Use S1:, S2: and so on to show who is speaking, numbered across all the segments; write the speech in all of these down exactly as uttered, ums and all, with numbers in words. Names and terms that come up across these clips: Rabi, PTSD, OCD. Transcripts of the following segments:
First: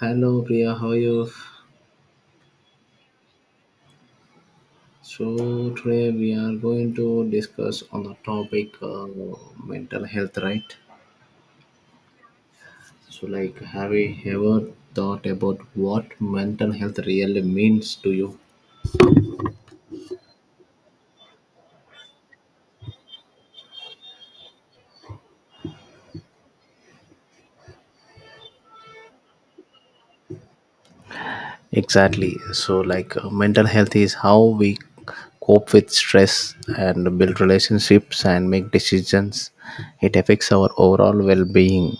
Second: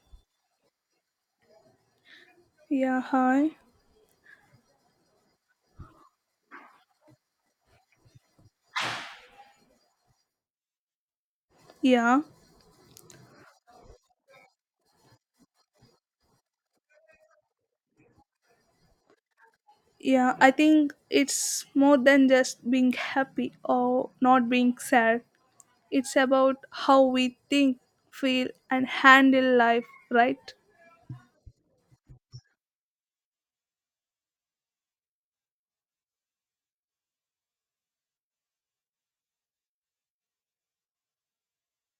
S1: Hello Priya, how are you?
S2: Yeah, hi.
S1: So today we are going to discuss on the topic uh, mental health, right?
S2: Yeah,
S1: So like, have you ever thought about what mental health really means to you?
S2: yeah. I think it's more than just being happy or not being sad. It's about how we think, feel, and handle life, right?
S1: Exactly. So like, uh, mental health is how we cope with stress and build relationships and make decisions. It affects our overall well-being.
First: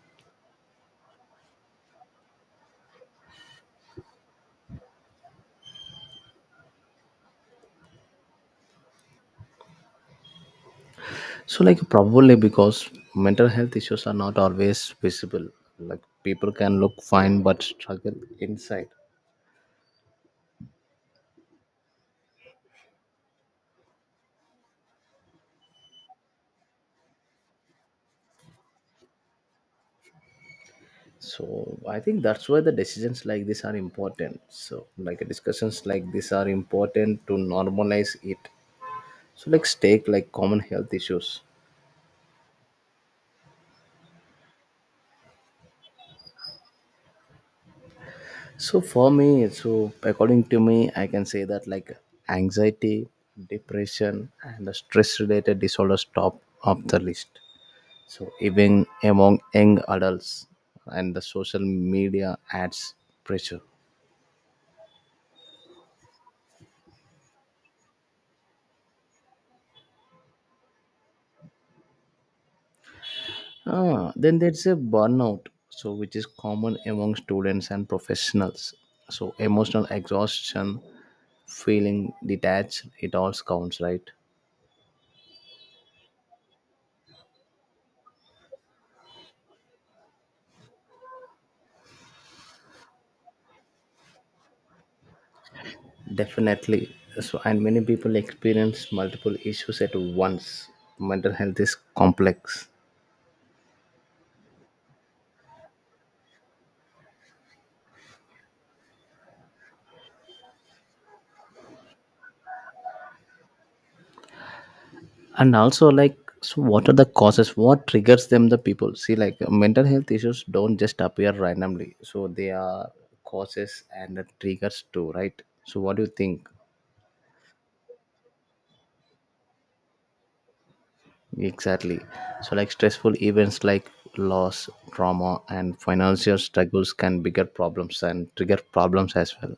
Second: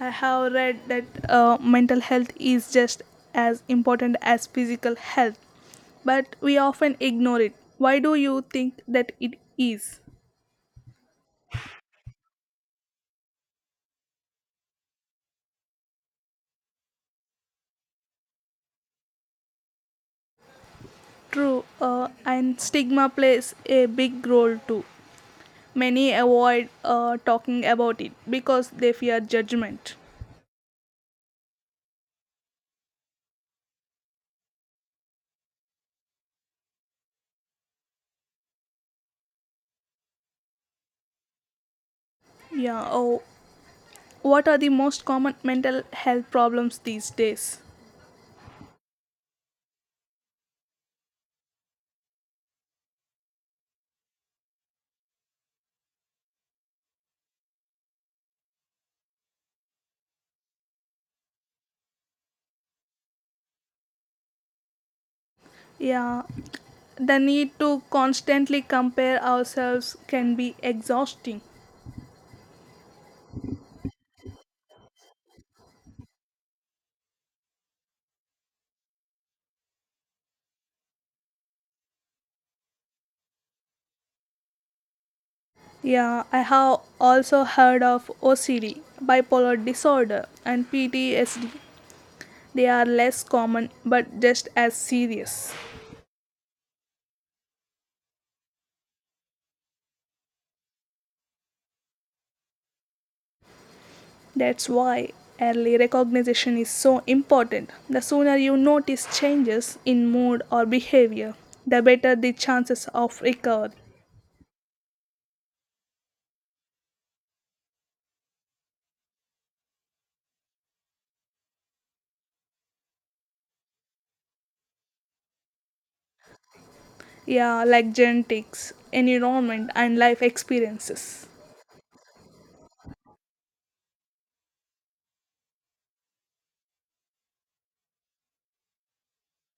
S2: I have read that uh, mental health is just as important as physical health, but we often ignore it. Why do you think that it is?
S1: So, like, probably because mental health issues are not always visible. Like, people can look fine but struggle inside.
S2: True, uh, and stigma plays a big role too. Many avoid uh, talking about it because they fear judgment.
S1: So, I think that's why the decisions like this are important. So, like, discussions like this are important to normalize it. So, let's take like common health issues.
S2: Yeah. Oh, what are the most common mental health problems these days?
S1: So, for me, so according to me, I can say that like anxiety, depression, and stress related disorders top of the list, so even among young adults and the social media adds pressure.
S2: Yeah. The need to constantly compare ourselves can be exhausting.
S1: Ah, then there's a burnout, so which is common among students and professionals. So emotional exhaustion, feeling detached, it all counts, right?
S2: Yeah, I have also heard of O C D, bipolar disorder, and P T S D. They are less common but just as serious.
S1: Definitely, so and many people experience multiple issues at once. Mental health is complex.
S2: That's why early recognition is so important. The sooner you notice changes in mood or behavior, the better the chances of recovery.
S1: And also like, so what are the causes, what triggers them, the people see like mental health issues don't just appear randomly, so they are causes and the triggers too, right? So what do you think?
S2: Yeah, like genetics, environment, and life experiences.
S1: Exactly. So like stressful events like loss, trauma, and financial struggles can bigger problems and trigger problems as well.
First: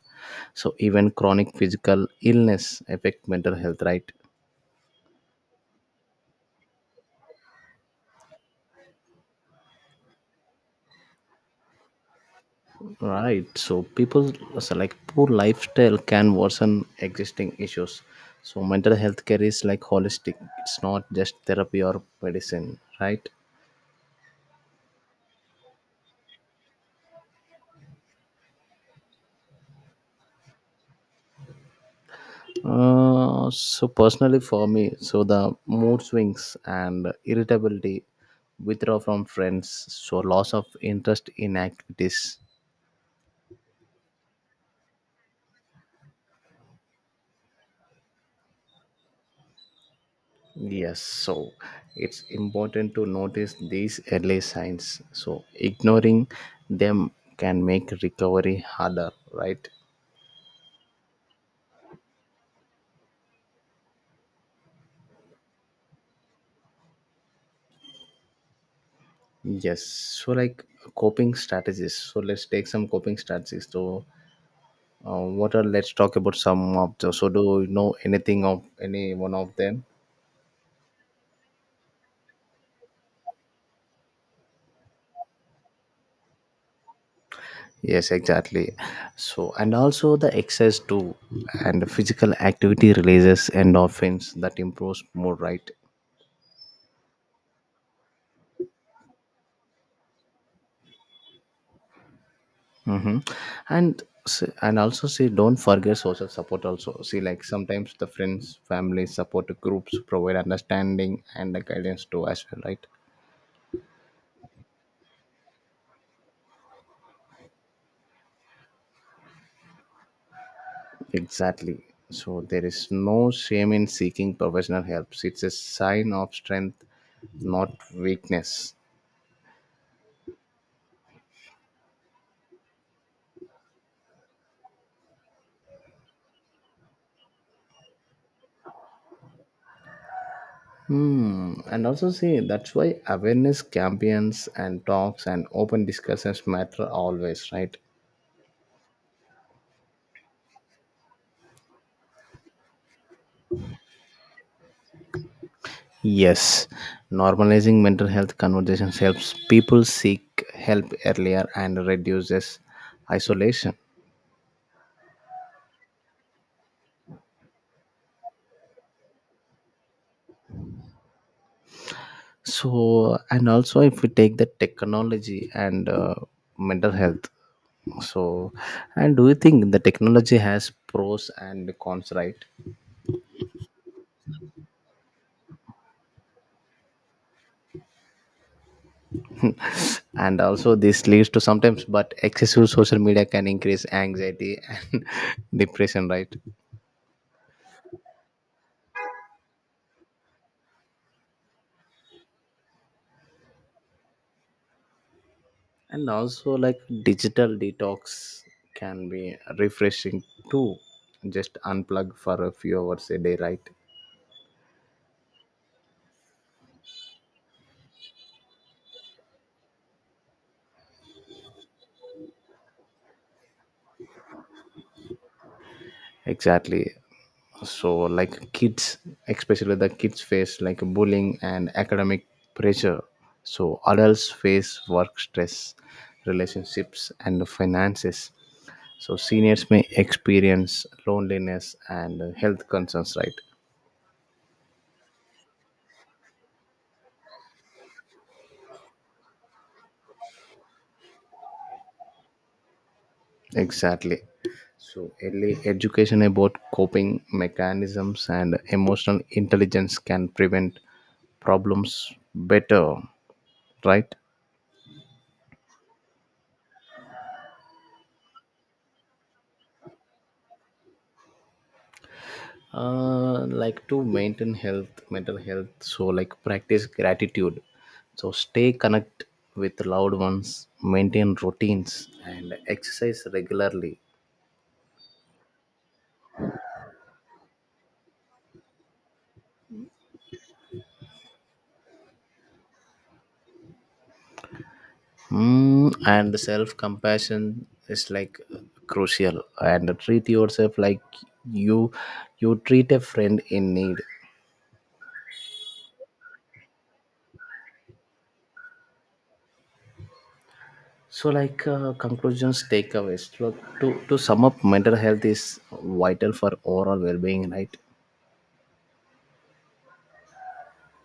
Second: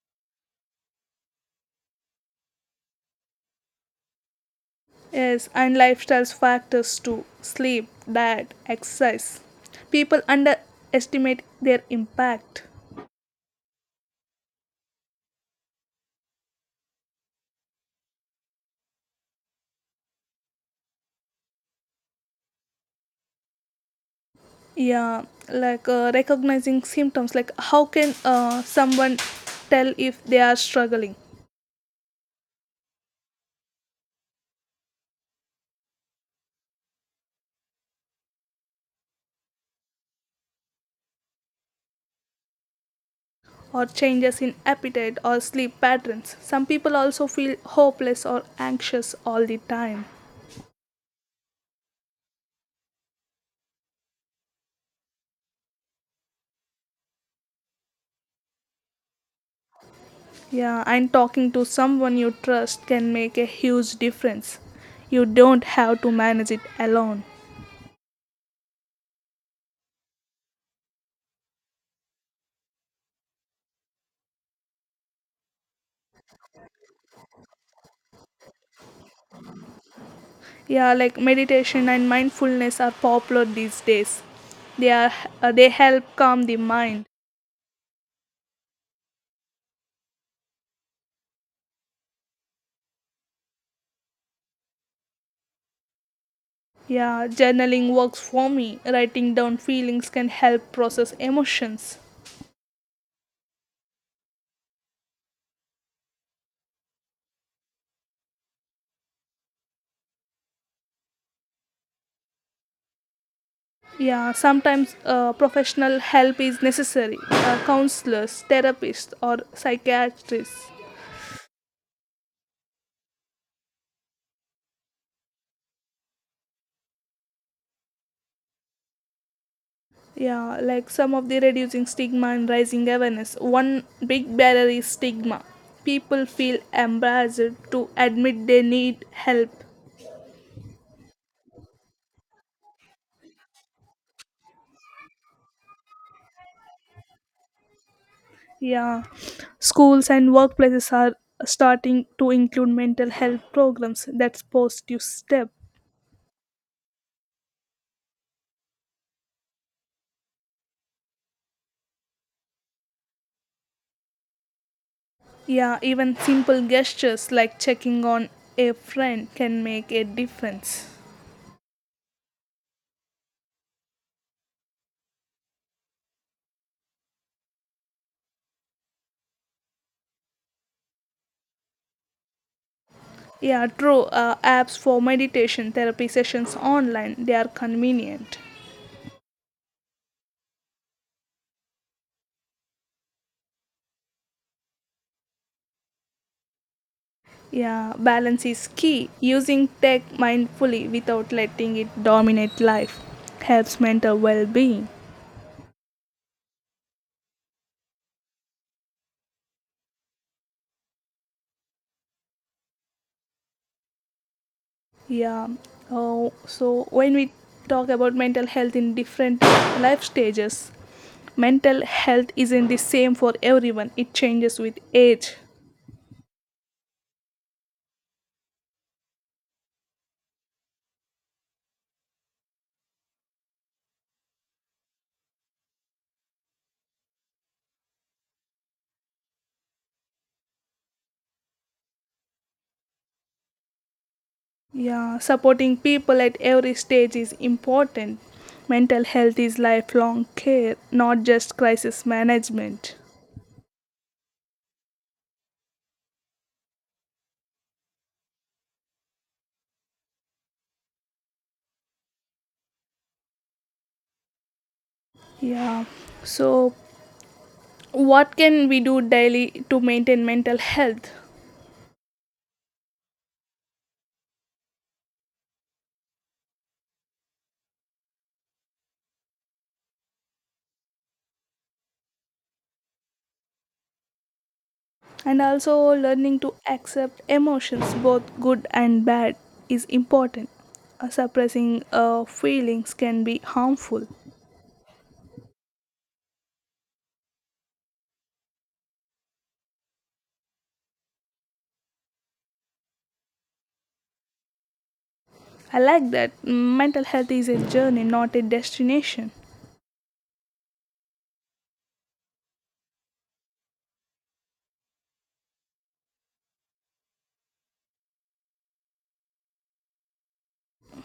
S1: So even chronic physical illness affect mental health, right?
S2: Yes, and lifestyle factors too: sleep, diet, exercise. People underestimate their impact.
S1: Right. So people so like poor lifestyle can worsen existing issues. So mental health care is like holistic. It's not just therapy or medicine, right?
S2: Yeah, like uh, recognizing symptoms, like how can uh, someone tell if they are struggling?
S1: Uh, so personally for me, so the mood swings and irritability, withdrawal from friends, so loss of interest in activities.
S2: Or changes in appetite or sleep patterns. Some people also feel hopeless or anxious all the time.
S1: Yes, so it's important to notice these early signs. So ignoring them can make recovery harder, right?
S2: Yeah, and talking to someone you trust can make a huge difference. You don't have to manage it alone.
S1: Yes. So, like coping strategies. So, let's take some coping strategies. So, uh, what are let's talk about some of the. So, do you know anything of any one of them?
S2: Yeah, like meditation and mindfulness are popular these days. They are uh, they help calm the mind.
S1: Yes, exactly. So, and also the exercise too, and the physical activity releases endorphins that improves mood, right?
S2: Yeah, journaling works for me. Writing down feelings can help process emotions.
S1: Mm-hmm. And s- and also say don't forget social support. Also, see like sometimes the friends, family, support groups provide understanding and the guidance too as well, right?
S2: Yeah, sometimes uh, professional help is necessary. Uh, counselors, therapists, or psychiatrists.
S1: Exactly. So there is no shame in seeking professional help. It's a sign of strength, not weakness.
S2: Yeah, like some of the reducing stigma and raising awareness. One big barrier is stigma. People feel embarrassed to admit they need help.
S1: Hmm. And also see that's why awareness campaigns and talks and open discussions matter always, right?
S2: Yeah, schools and workplaces are starting to include mental health programs. That's positive step.
S1: Yes. Normalizing mental health conversations helps people seek help earlier and reduces isolation.
S2: Yeah, even simple gestures like checking on a friend can make a difference.
S1: So and also if we take the technology and uh, mental health. So and do you think the technology has pros and cons, right?
S2: Yeah, true. Uh, apps for meditation therapy sessions online, they are convenient.
S1: And also this leads to sometimes but excessive social media can increase anxiety and depression, right?
S2: Yeah, balance is key. Using tech mindfully without letting it dominate life helps mental well being.
S1: And also like digital detox can be refreshing too, just unplug for a few hours a day, right?
S2: Yeah, oh, so when we talk about mental health in different life stages, mental health isn't the same for everyone, it changes with age.
S1: Exactly. So like kids, especially the kids face like bullying and academic pressure. So adults face work stress, relationships, and finances. So seniors may experience loneliness and uh, health concerns, right?
S2: Yeah, supporting people at every stage is important. Mental health is lifelong care, not just crisis management.
S1: Exactly. So early education about coping mechanisms and emotional intelligence can prevent problems better, right?
S2: Yeah, so what can we do daily to maintain mental health?
S1: Uh like to maintain health mental health, so like practice gratitude, so stay connect with loved ones, maintain routines, and exercise regularly.
S2: And also, learning to accept emotions, both good and bad, is important. Uh, suppressing uh, feelings can be harmful.
S1: Mm, and self compassion is like crucial, and treat yourself like you you treat a friend in need.
S2: I like that. Mental health is a journey, not a destination.
S1: So like uh, conclusions takeaways, so to to sum up mental health is vital for overall well-being, right?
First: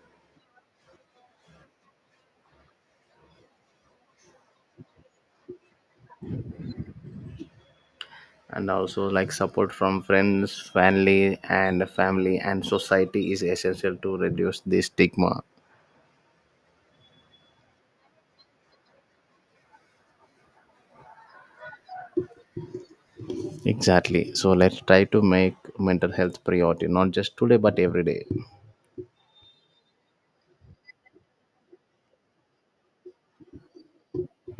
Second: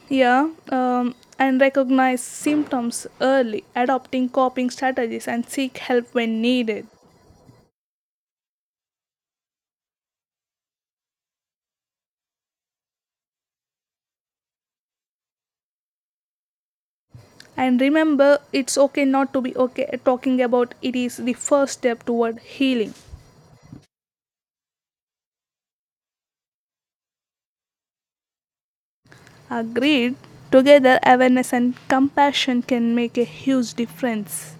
S2: Yeah, um, and recognize symptoms early, adopting coping strategies, and seek help when needed.
S1: And also like support from friends, family and family, and society is essential to reduce the stigma.
S2: And remember, it's okay not to be okay. Talking about it is the first step toward healing.
S1: Exactly. So let's try to make mental health priority not just today but every day.
S2: Agreed? Together, awareness and compassion can make a huge difference.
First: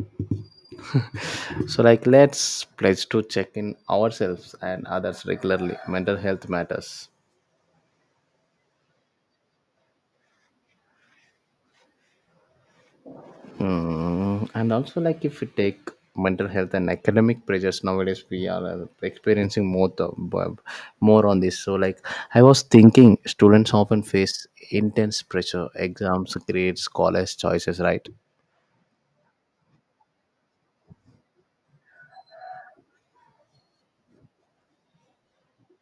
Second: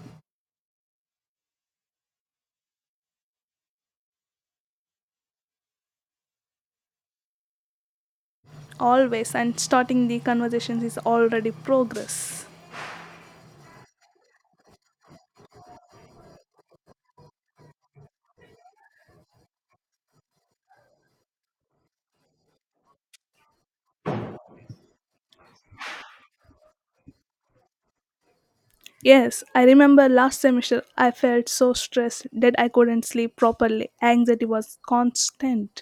S1: So like let's pledge to check in ourselves and others regularly. Mental health matters.
S2: Always, and starting the conversations is already progress.
S1: Mm, and also, like if you take mental health and academic pressures nowadays, we are uh, experiencing more the bu- more on this. So, like I was thinking, students often face intense pressure, exams, grades, college choices, right?
S2: Yes, I remember last semester I felt so stressed that I couldn't sleep properly. Anxiety was constant.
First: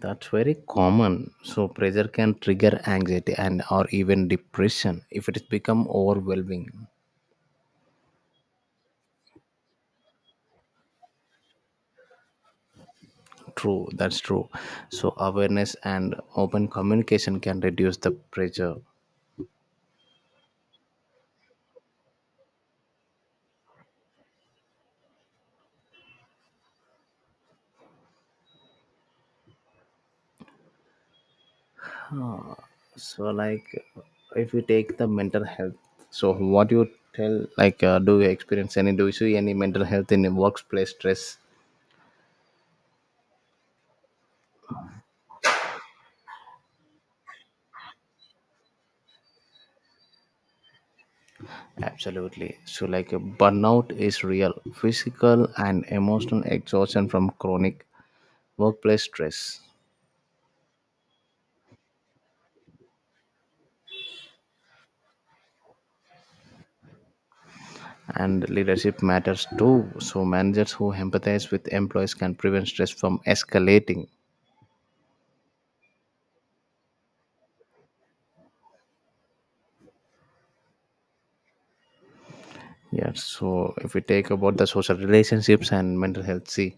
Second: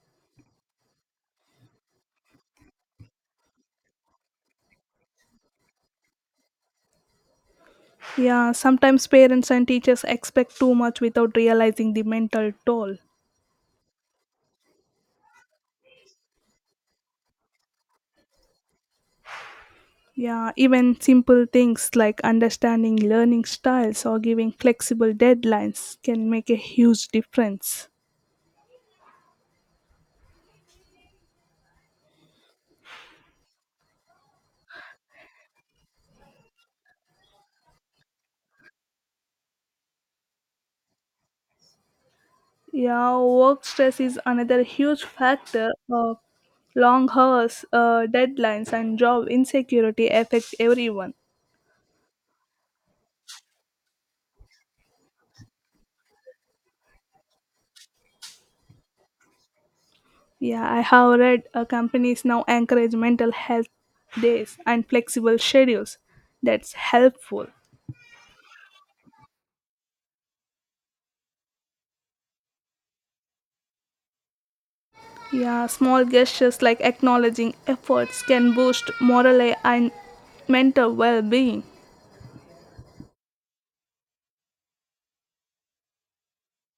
S1: That's very common. So pressure can trigger anxiety and or even depression if it has become overwhelming.
S2: Yeah, sometimes parents and teachers expect too much without realizing the mental toll.
S1: True, that's true. So awareness and open communication can reduce the pressure.
S2: Yeah, even simple things like understanding learning styles or giving flexible deadlines can make a huge difference.
S1: So like if you take the mental health, so what you tell like uh, do you experience any do you see any mental health in the workplace stress?
S2: Yeah, work stress is another huge factor. Uh, long hours, uh, deadlines, and job insecurity affect everyone.
S1: Absolutely. So like uh, burnout is real physical and emotional exhaustion from chronic workplace stress.
S2: Yeah, I have read uh, companies now encourage mental health days and flexible schedules. That's helpful.
S1: And leadership matters too, so managers who empathize with employees can prevent stress from escalating.
S2: Yeah, small gestures like acknowledging efforts can boost morale and mental well being.
S1: Yeah, so if we take about the social relationships and mental health, see,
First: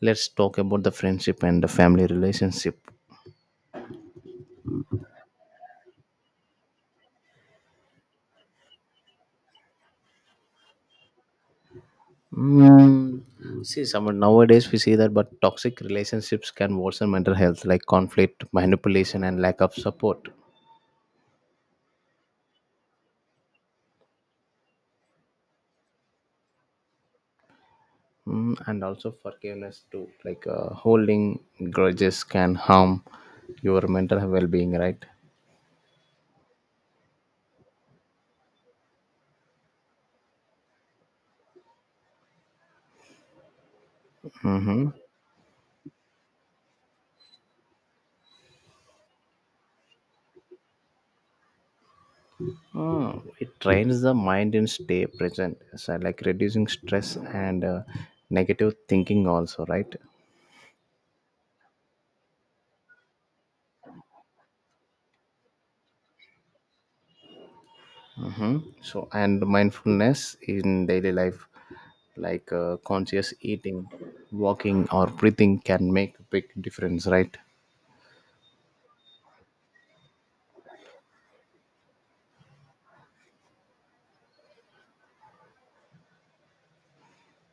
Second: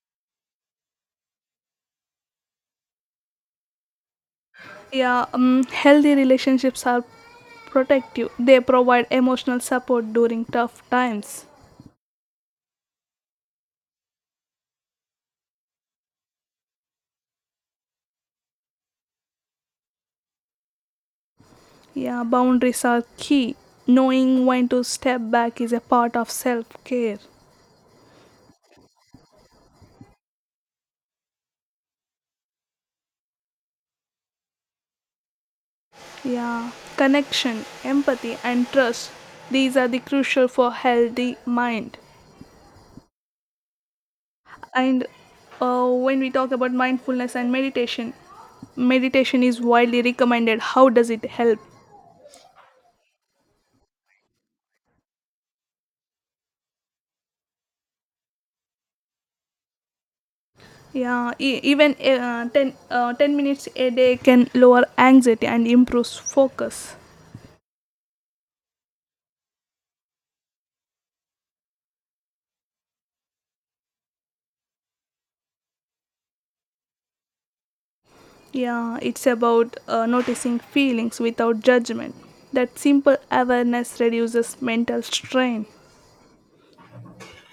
S1: let's talk about the friendship and the family relationship.
S2: Yeah, um, healthy relationships are protective, they provide emotional support during tough times.
S1: Mm, see, someone nowadays we see that, but toxic relationships can worsen mental health, like conflict, manipulation, and lack of support.
S2: Yeah, boundaries are key. Knowing when to step back is a part of self care.
S1: Mm, and also forgiveness too, like uh, holding grudges can harm your mental well-being, right?
S2: Yeah, connection, empathy, and trust. These are the crucial for healthy mind.
S1: Mm-hmm.
S2: And uh, when we talk about mindfulness and meditation, meditation is widely recommended. How does it help?
S1: Mm, it trains the mind and stay present. So like reducing stress and uh, negative thinking also, right?
S2: Yeah, e- even uh, 10, uh, ten minutes a day can lower anxiety and improves focus.
S1: Hmm. So and mindfulness in daily life, like uh, conscious eating, walking or breathing can make a big difference, right?
S2: Yeah, it's about uh, noticing feelings without judgment. That simple awareness reduces mental strain.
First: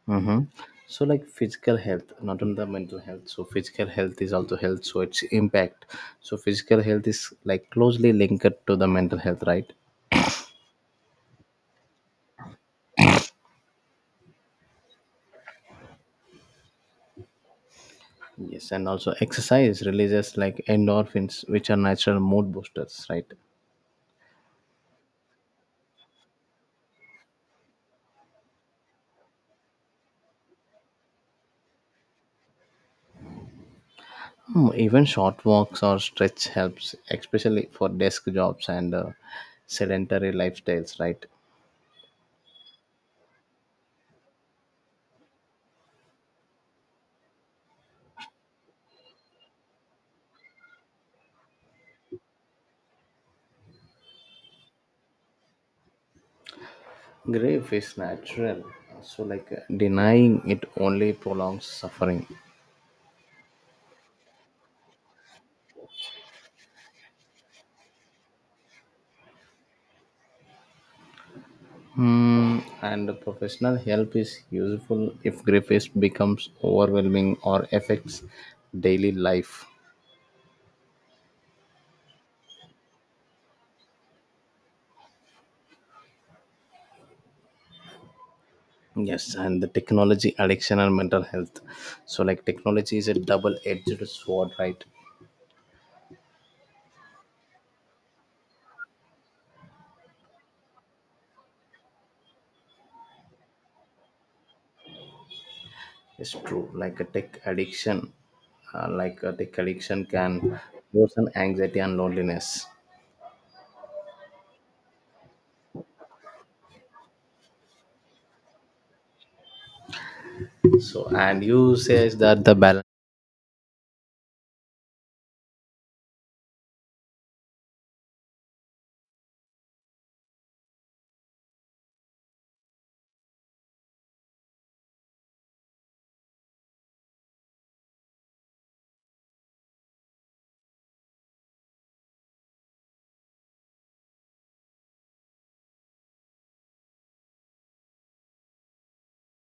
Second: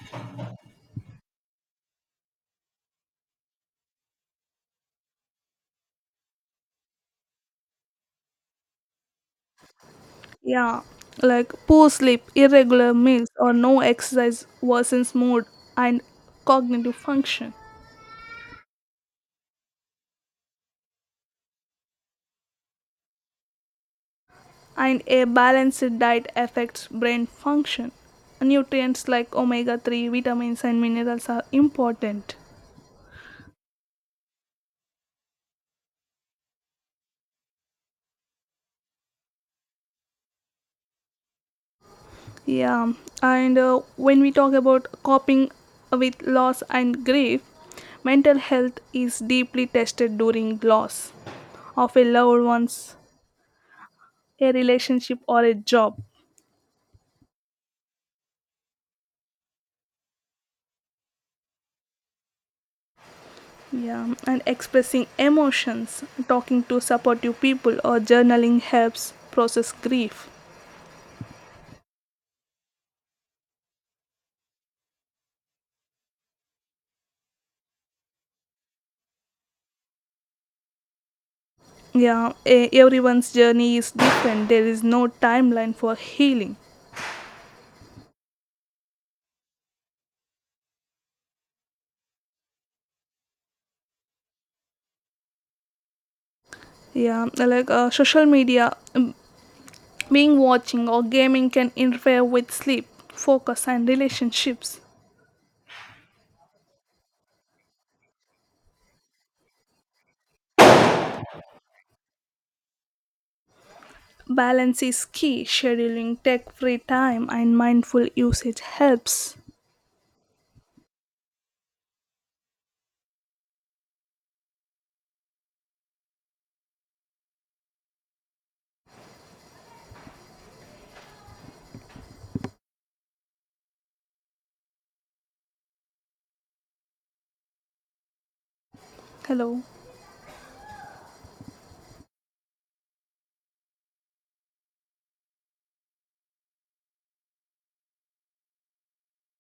S1: Mm-hmm. So, like physical health, not only the mental health. So, physical health is also health, so its impact. So, physical health is like closely linked to the mental health, right?
S2: Yeah, like poor sleep, irregular meals, or no exercise worsens mood and cognitive function.
S1: Yes, and also exercise releases like endorphins, which are natural mood boosters, right?
S2: And a balanced diet affects brain function. Nutrients like omega three, vitamins, and minerals are important.
S1: Hmm. Even short walks or stretch helps, especially for desk jobs and uh, sedentary lifestyles, right?
S2: Yeah, and uh, when we talk about coping with loss and grief, mental health is deeply tested during loss of a loved one's, a relationship, or a job.
S1: Grief is natural, so like uh, denying it only prolongs suffering.
S2: Yeah, and expressing emotions, talking to supportive people, or journaling helps process grief.
S1: Hmm, and professional help is useful if grief is becomes overwhelming or affects daily life.
S2: Yeah, e- everyone's journey is different. There is no timeline for healing.
S1: Yes, and the technology addiction and mental health. So, like, technology is a double edged sword, right?
S2: Yeah, like uh, social media, um, being watching or gaming can interfere with sleep, focus, and relationships.
S1: It's true. Like, a tech addiction, uh, like, a tech addiction can worsen anxiety and loneliness.
S2: Balance is key. Scheduling tech free time and mindful usage helps.
S1: So, and you says that the balance.
S2: Hello.